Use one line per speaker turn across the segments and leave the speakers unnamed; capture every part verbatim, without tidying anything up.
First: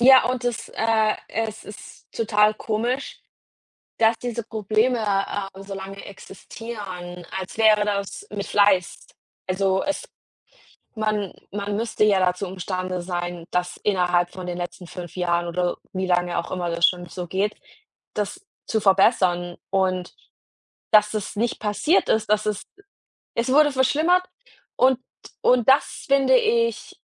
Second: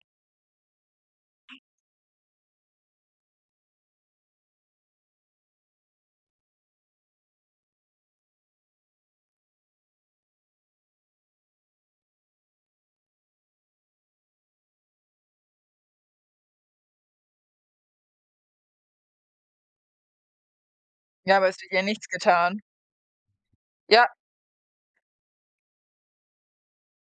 Ja und es äh, es ist total komisch, dass diese Probleme, äh, so lange existieren, als wäre das mit Fleiß. Also es man man müsste ja dazu imstande sein, dass innerhalb von den letzten fünf Jahren oder wie lange auch immer das schon so geht, das zu verbessern und dass das
Ja, aber
nicht
es wird ja nichts
passiert ist, dass
getan.
es es wurde
Ja.
verschlimmert und und das finde ich,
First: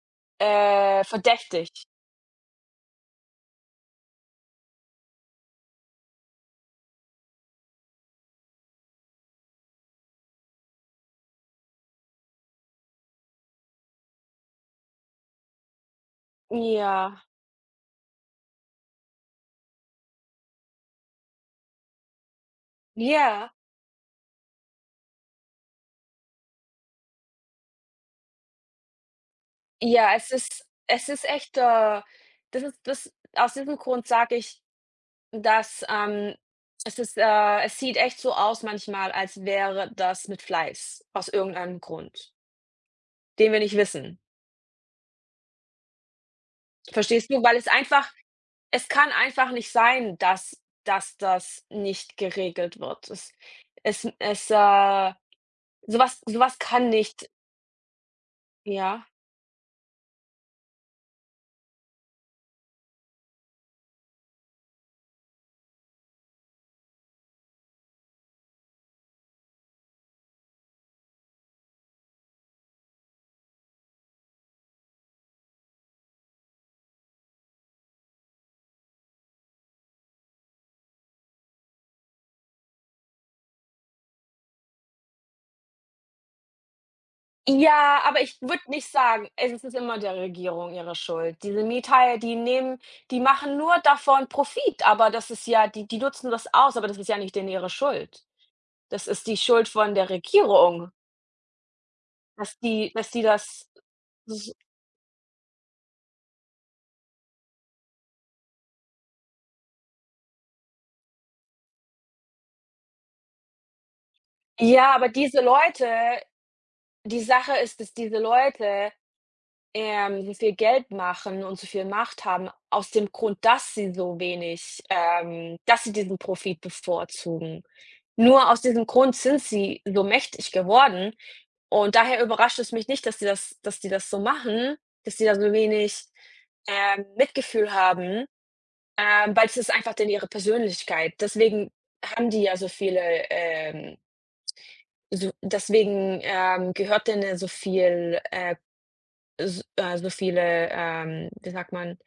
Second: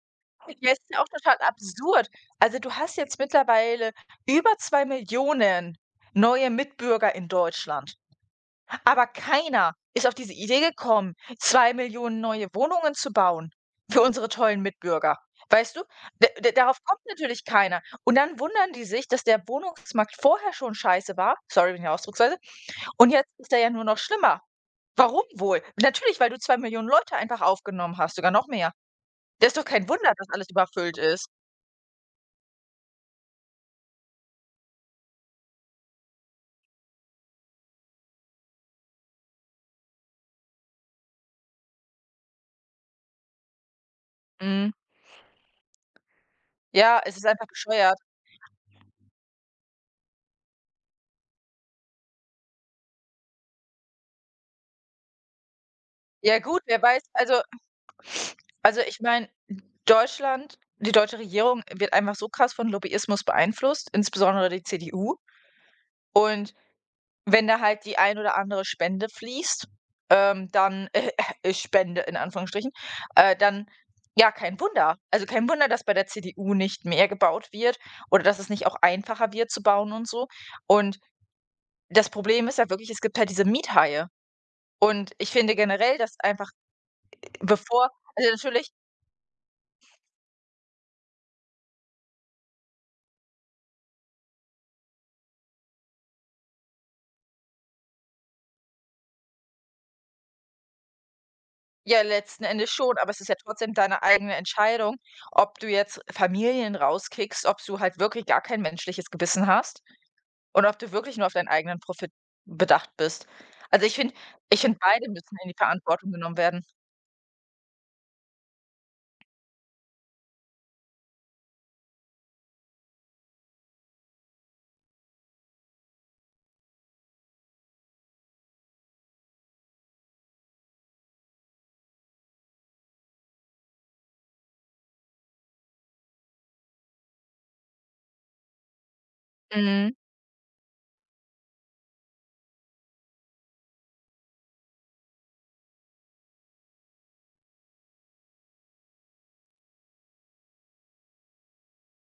Ja, es ist ja
äh,
auch total
verdächtig.
absurd. Also du hast jetzt mittlerweile über zwei Millionen neue Mitbürger in Deutschland, aber keiner ist auf diese Idee gekommen, zwei Millionen neue Wohnungen zu bauen für unsere tollen Mitbürger. Weißt du? D darauf kommt
Ja.
natürlich keiner. Und dann wundern die sich, dass der Wohnungsmarkt vorher schon scheiße war. Sorry, wegen der Ausdrucksweise. Und jetzt
Ja.
ist er ja nur noch schlimmer. Warum wohl? Natürlich, weil du zwei Millionen Leute einfach aufgenommen hast, sogar noch mehr. Da ist doch kein Wunder,
Ja,
dass
es
alles
ist
überfüllt
es ist
ist.
echt äh, das ist das Aus diesem Grund sage ich, dass, ähm es ist äh, es sieht echt so aus manchmal, als wäre das mit Fleiß aus irgendeinem Grund den wir nicht wissen.
Mhm. Ja, es ist
Verstehst du?
einfach
Weil es
bescheuert.
einfach es kann einfach nicht sein, dass dass das nicht geregelt wird. Es es n ist, äh so was
Ja
so was
gut, wer
kann
weiß,
nicht
also .also ich
Ja.
meine Deutschland die deutsche Regierung wird einfach so krass von Lobbyismus beeinflusst, insbesondere die CDU. Und wenn da halt die ein oder andere Spende fließt, ähm, dann äh, öh, äh, Spende in Anführungsstrichen, äh, dann ja, kein Wunder. Also, kein Wunder, dass bei der CDU nicht mehr gebaut wird oder dass es nicht auch einfacher wird zu bauen und so und das Problem ist halt wirklich, es gibt halt diese Miethaie und ich finde generell, dass einfach bevor
Ja, aber
also
ich würde
natürlich
nicht sagen, es ist immer der Regierung ihre Schuld. Diese Miethaie, die nehmen die machen nur davon Profit, aber das ist ja die die nutzen das aus, aber das ist ja nicht denen ihre Schuld. Das ist die Schuld von der Regierung.
Ja, letzten
Dass
Endes
die
schon,
dass
aber es
die
ist ja
das
trotzdem deine eigene
s
Entscheidung, ob du jetzt Familien rauskickst, ob du halt wirklich gar kein menschliches Gewissen hast und ob du wirklich nur auf deinen eigenen Profit bedacht bist. Also ich finde ich finde
Ja,
beide
aber
müssen
diese
in die
Leute
Verantwortung genommen werden.
die Sache ist, dass diese Leute, ähm, so viel Geld machen und so viel Macht haben aus dem Grund, dass sie so wenig, ähm dass sie diesen Profit bevorzugen. Nur aus diesem Grund sind sie so mächtig geworden und daher überrascht es mich nicht, dass die das dass die das so machen, dass die da so wenig, äh, Mitgefühl haben, äh, weil es ist einfach
Mhm.
denen ihre Persönlichkeit. Deswegen haben die ja so viele, ähm so deswegen, ähm, gehört denen ja so viel äh, s so viele ähm, wie sagt man